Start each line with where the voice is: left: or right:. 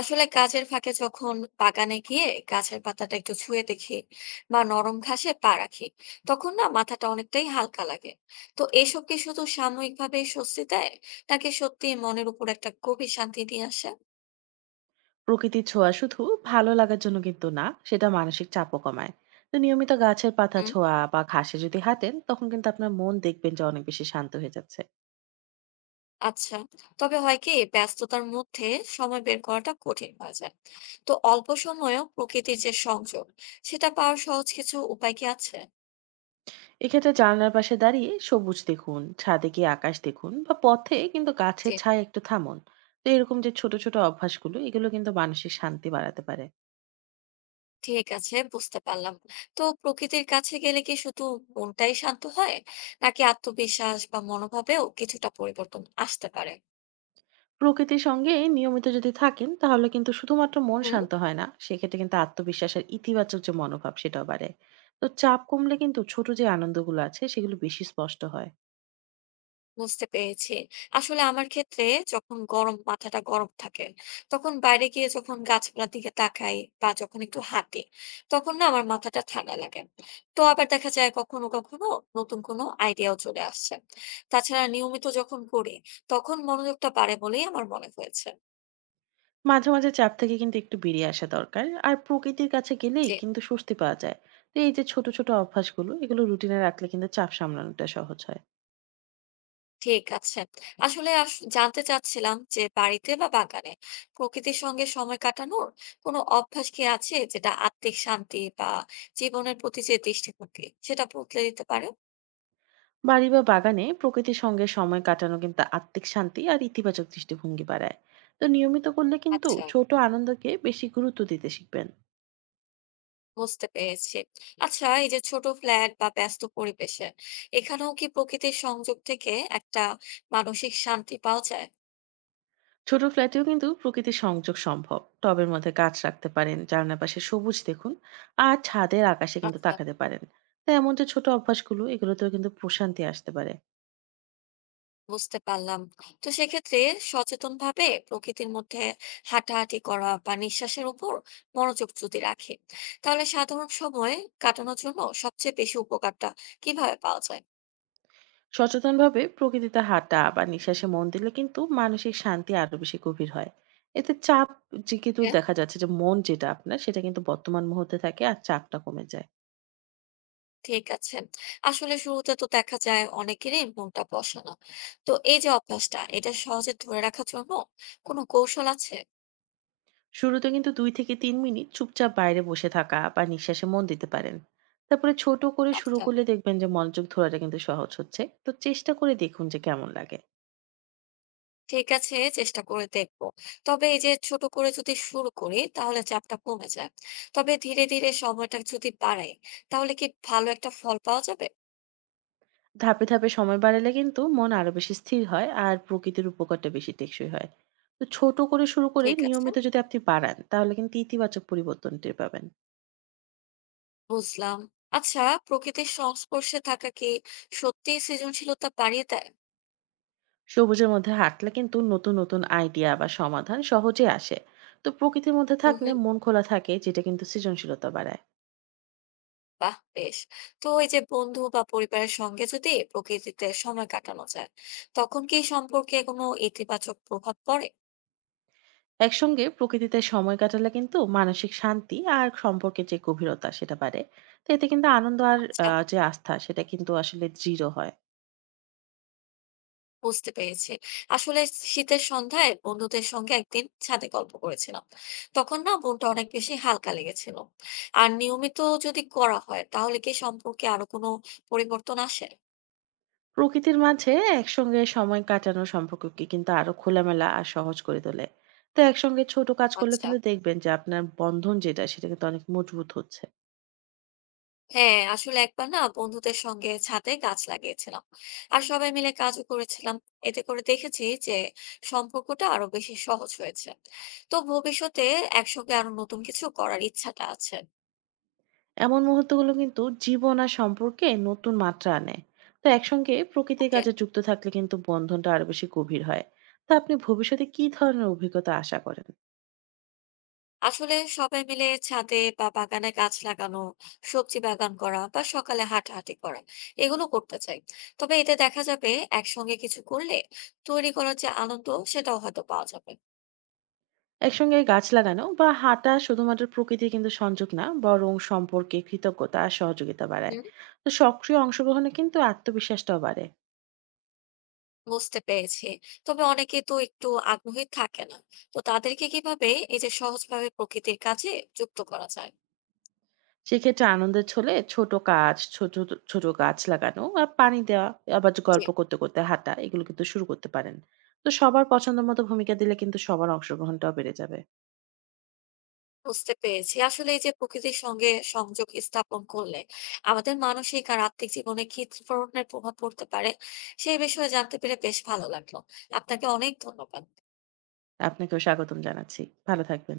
left: আসলে কাজের ফাঁকে যখন বাগানে গিয়ে গাছের পাতাটা একটু ছুঁয়ে দেখি বা নরম ঘাসে পা রাখি তখন না মাথাটা অনেকটাই হালকা লাগে। তো এসব কি শুধু সাময়িকভাবে স্বস্তি দেয় নাকি সত্যি মনের উপর একটা গভীর শান্তি নিয়ে আসে?
right: প্রকৃতির ছোঁয়া শুধু ভালো লাগার জন্য কিন্তু না, সেটা মানসিক চাপও কমায়। তো নিয়মিত গাছের পাতা
left: হুম,
right: ছোঁয়া বা ঘাসে যদি হাঁটেন তখন কিন্তু আপনার মন দেখবেন যে অনেক বেশি শান্ত হয়ে যাচ্ছে।
left: আচ্ছা। তবে হয় কি, ব্যস্ততার মধ্যে সময় বের করাটা কঠিন হয়ে যায়। তো অল্প সময়েও প্রকৃতির যে সংযোগ, সেটা পাওয়ার সহজ কিছু উপায় কি আছে?
right: এক্ষেত্রে জানলার পাশে দাঁড়িয়ে সবুজ দেখুন, ছাদে গিয়ে আকাশ দেখুন বা পথে কিন্তু গাছের ছায় একটু থামুন। তো এরকম যে ছোট ছোট অভ্যাসগুলো এগুলো কিন্তু মানসিক শান্তি বাড়াতে পারে।
left: ঠিক আছে, বুঝতে পারলাম। তো প্রকৃতির কাছে গেলে কি শুধু মনটাই শান্ত হয় নাকি আত্মবিশ্বাস বা মনোভাবেও কিছুটা পরিবর্তন আসতে পারে?
right: প্রকৃতির সঙ্গে নিয়মিত যদি থাকেন তাহলে কিন্তু শুধুমাত্র মন
left: হুম,
right: শান্ত হয় না, সেক্ষেত্রে কিন্তু আত্মবিশ্বাস আর ইতিবাচক যে মনোভাব সেটাও বাড়ে। তো চাপ কমলে কিন্তু ছোট যে আনন্দগুলো আছে সেগুলো বেশি স্পষ্ট হয়।
left: বুঝতে পেরেছি। আসলে আমার ক্ষেত্রে যখন গরম, মাথাটা গরম থাকে, তখন বাইরে গিয়ে যখন গাছপালার দিকে তাকাই বা যখন একটু হাঁটি তখন না আমার মাথাটা ঠান্ডা লাগে। তো আবার দেখা যায় কখনো কখনো নতুন কোনো আইডিয়াও চলে আসছে। তাছাড়া নিয়মিত যখন করি তখন মনোযোগটা বাড়ে বলেই আমার মনে হয়েছে।
right: মাঝে মাঝে চাপ থেকে কিন্তু একটু বেরিয়ে আসা দরকার, আর প্রকৃতির কাছে গেলেই
left: যে
right: কিন্তু স্বস্তি পাওয়া যায়। তো এই যে ছোট ছোট অভ্যাসগুলো এগুলো রুটিনে রাখলে কিন্তু চাপ সামলানোটা সহজ হয়।
left: ঠিক আছে। আসলে আস জানতে চাচ্ছিলাম যে বাড়িতে বা বাগানে প্রকৃতির সঙ্গে সময় কাটানোর কোনো অভ্যাস কি আছে যেটা আত্মিক শান্তি বা জীবনের প্রতি যে দৃষ্টিভঙ্গি সেটা বদলে দিতে পারে?
right: বাড়ি বা বাগানে প্রকৃতির সঙ্গে সময় কাটানো কিন্তু আত্মিক শান্তি আর ইতিবাচক দৃষ্টিভঙ্গি বাড়ায়। তো নিয়মিত করলে কিন্তু
left: আচ্ছা,
right: ছোট আনন্দকে বেশি গুরুত্ব দিতে শিখবেন।
left: বুঝতে পেরেছি। আচ্ছা, এই যে ছোট ফ্ল্যাট বা ব্যস্ত পরিবেশে এখানেও কি প্রকৃতির সংযোগ থেকে একটা মানসিক শান্তি পাওয়া যায়?
right: ছোট ফ্ল্যাটেও কিন্তু প্রকৃতির সংযোগ সম্ভব, টবের মধ্যে গাছ রাখতে পারেন, জানলার পাশে সবুজ দেখুন আর ছাদের আকাশে কিন্তু
left: আচ্ছা,
right: তাকাতে পারেন। তাই এমন যে ছোট অভ্যাসগুলো এগুলোতেও কিন্তু প্রশান্তি আসতে পারে।
left: বুঝতে পারলাম। তো সেক্ষেত্রে সচেতনভাবে প্রকৃতির মধ্যে হাঁটাহাঁটি করা বা নিঃশ্বাসের উপর মনোযোগ যদি রাখে, তাহলে সাধারণ সময় কাটানোর জন্য সবচেয়ে বেশি উপকারটা কিভাবে পাওয়া যায়?
right: সচেতনভাবে প্রকৃতিতে হাঁটা বা নিঃশ্বাসে মন দিলে কিন্তু মানসিক শান্তি আরো বেশি গভীর হয়। এতে চাপ যে কিন্তু
left: ওকে,
right: দেখা যাচ্ছে যে মন যেটা আপনার সেটা কিন্তু বর্তমান মুহূর্তে থাকে আর চাপটা কমে যায়।
left: ঠিক আছে। আসলে শুরুতে তো দেখা যায় অনেকেরই মনটা বসে না। তো এই যে অভ্যাসটা, এটা সহজে ধরে রাখার জন্য কোনো কৌশল আছে?
right: শুরুতে কিন্তু 2 থেকে 3 মিনিট চুপচাপ বাইরে বসে থাকা বা নিঃশ্বাসে মন দিতে পারেন। তারপরে ছোট করে শুরু
left: আচ্ছা,
right: করলে দেখবেন যে মনোযোগ ধরাটা কিন্তু সহজ হচ্ছে। তো চেষ্টা করে দেখুন যে কেমন লাগে।
left: ঠিক আছে, চেষ্টা করে দেখবো। তবে এই যে ছোট করে যদি শুরু করি তাহলে চাপটা কমে যায়, তবে ধীরে ধীরে সময়টা যদি বাড়াই তাহলে কি ভালো একটা ফল পাওয়া যাবে?
right: ধাপে ধাপে সময় বাড়ালে কিন্তু মন আরো বেশি স্থির হয় আর প্রকৃতির উপকারটা বেশি টেকসই হয়। তো ছোট করে শুরু করে
left: ঠিক আছে,
right: নিয়মিত যদি আপনি বাড়ান তাহলে কিন্তু ইতিবাচক পরিবর্তন টের পাবেন।
left: বুঝলাম। আচ্ছা, প্রকৃতির সংস্পর্শে থাকা কি সত্যি সৃজনশীলতা বাড়িয়ে দেয়?
right: সবুজের মধ্যে হাঁটলে কিন্তু নতুন নতুন আইডিয়া বা সমাধান সহজে আসে। তো প্রকৃতির মধ্যে
left: হুম
right: থাকলে
left: হুম
right: মন খোলা থাকে, যেটা কিন্তু সৃজনশীলতা বাড়ায়।
left: বাহ বেশ। তো এই যে বন্ধু বা পরিবারের সঙ্গে যদি প্রকৃতিতে সময় কাটানো যায় তখন কি সম্পর্কে কোনো ইতিবাচক প্রভাব পড়ে?
right: একসঙ্গে প্রকৃতিতে সময় কাটালে কিন্তু মানসিক শান্তি আর সম্পর্কের যে গভীরতা সেটা বাড়ে। তো এতে কিন্তু আনন্দ আর
left: আচ্ছা,
right: যে আস্থা সেটা কিন্তু আসলে দৃঢ় হয়।
left: বুঝতে পেরেছি। আসলে শীতের সন্ধ্যায় বন্ধুদের সঙ্গে একদিন ছাদে গল্প করেছিলাম। তখন না মনটা অনেক বেশি হালকা লেগেছিল। আর নিয়মিত যদি করা হয় তাহলে কি সম্পর্কে আরো কোনো পরিবর্তন আসে?
right: প্রকৃতির মাঝে একসঙ্গে সময় কাটানো সম্পর্ককে কিন্তু আরো খোলামেলা আর সহজ করে তোলে। তো একসঙ্গে ছোট কাজ করলে
left: আচ্ছা,
right: কিন্তু দেখবেন যে আপনার বন্ধন যেটা সেটা কিন্তু অনেক মজবুত হচ্ছে।
left: হ্যাঁ, আসলে একবার না বন্ধুদের সঙ্গে ছাদে গাছ লাগিয়েছিলাম। আর সবাই মিলে কাজও করেছিলাম। এতে করে দেখেছি যে সম্পর্কটা আরো বেশি সহজ হয়েছে। তো ভবিষ্যতে একসঙ্গে আরো নতুন কিছু করার ইচ্ছাটা আছে।
right: এমন মুহূর্তগুলো কিন্তু জীবন আর সম্পর্কে নতুন মাত্রা আনে। তো একসঙ্গে প্রকৃতির
left: ওকে।
right: কাজে যুক্ত থাকলে কিন্তু বন্ধনটা আরো বেশি গভীর হয়। তো আপনি ভবিষ্যতে কি ধরনের অভিজ্ঞতা আশা করেন?
left: আসলে সবাই মিলে ছাদে বা বাগানে গাছ লাগানো, সবজি বাগান করা বা সকালে হাঁটাহাঁটি করা, এগুলো করতে চাই। তবে এতে দেখা যাবে একসঙ্গে কিছু করলে তৈরি করার যে আনন্দ সেটাও হয়তো পাওয়া যাবে।
right: একসঙ্গে গাছ লাগানো বা হাঁটা শুধুমাত্র প্রকৃতির কিন্তু সংযোগ না, বরং সম্পর্কে কৃতজ্ঞতা আর সহযোগিতা বাড়ায়।
left: হুম,
right: তো সক্রিয় অংশগ্রহণে কিন্তু আত্মবিশ্বাসটাও বাড়ে।
left: বুঝতে পেরেছি। তবে অনেকে তো একটু আগ্রহী থাকে না, তো তাদেরকে কিভাবে এই যে সহজভাবে প্রকৃতির কাছে যুক্ত করা যায়?
right: সেক্ষেত্রে আনন্দের ছলে ছোট কাজ, ছোট ছোট গাছ লাগানো আর পানি দেওয়া, আবার গল্প করতে করতে হাঁটা, এগুলো কিন্তু শুরু করতে পারেন। তো সবার পছন্দ মতো ভূমিকা দিলে কিন্তু সবার অংশগ্রহণটাও বেড়ে যাবে।
left: বুঝতে পেরেছি। আসলে এই যে প্রকৃতির সঙ্গে সংযোগ স্থাপন করলে আমাদের মানসিক আর আত্মিক জীবনে কি ধরনের প্রভাব পড়তে পারে সেই বিষয়ে জানতে পেরে বেশ ভালো লাগলো। আপনাকে অনেক ধন্যবাদ।
right: আপনাকেও স্বাগতম জানাচ্ছি। ভালো থাকবেন।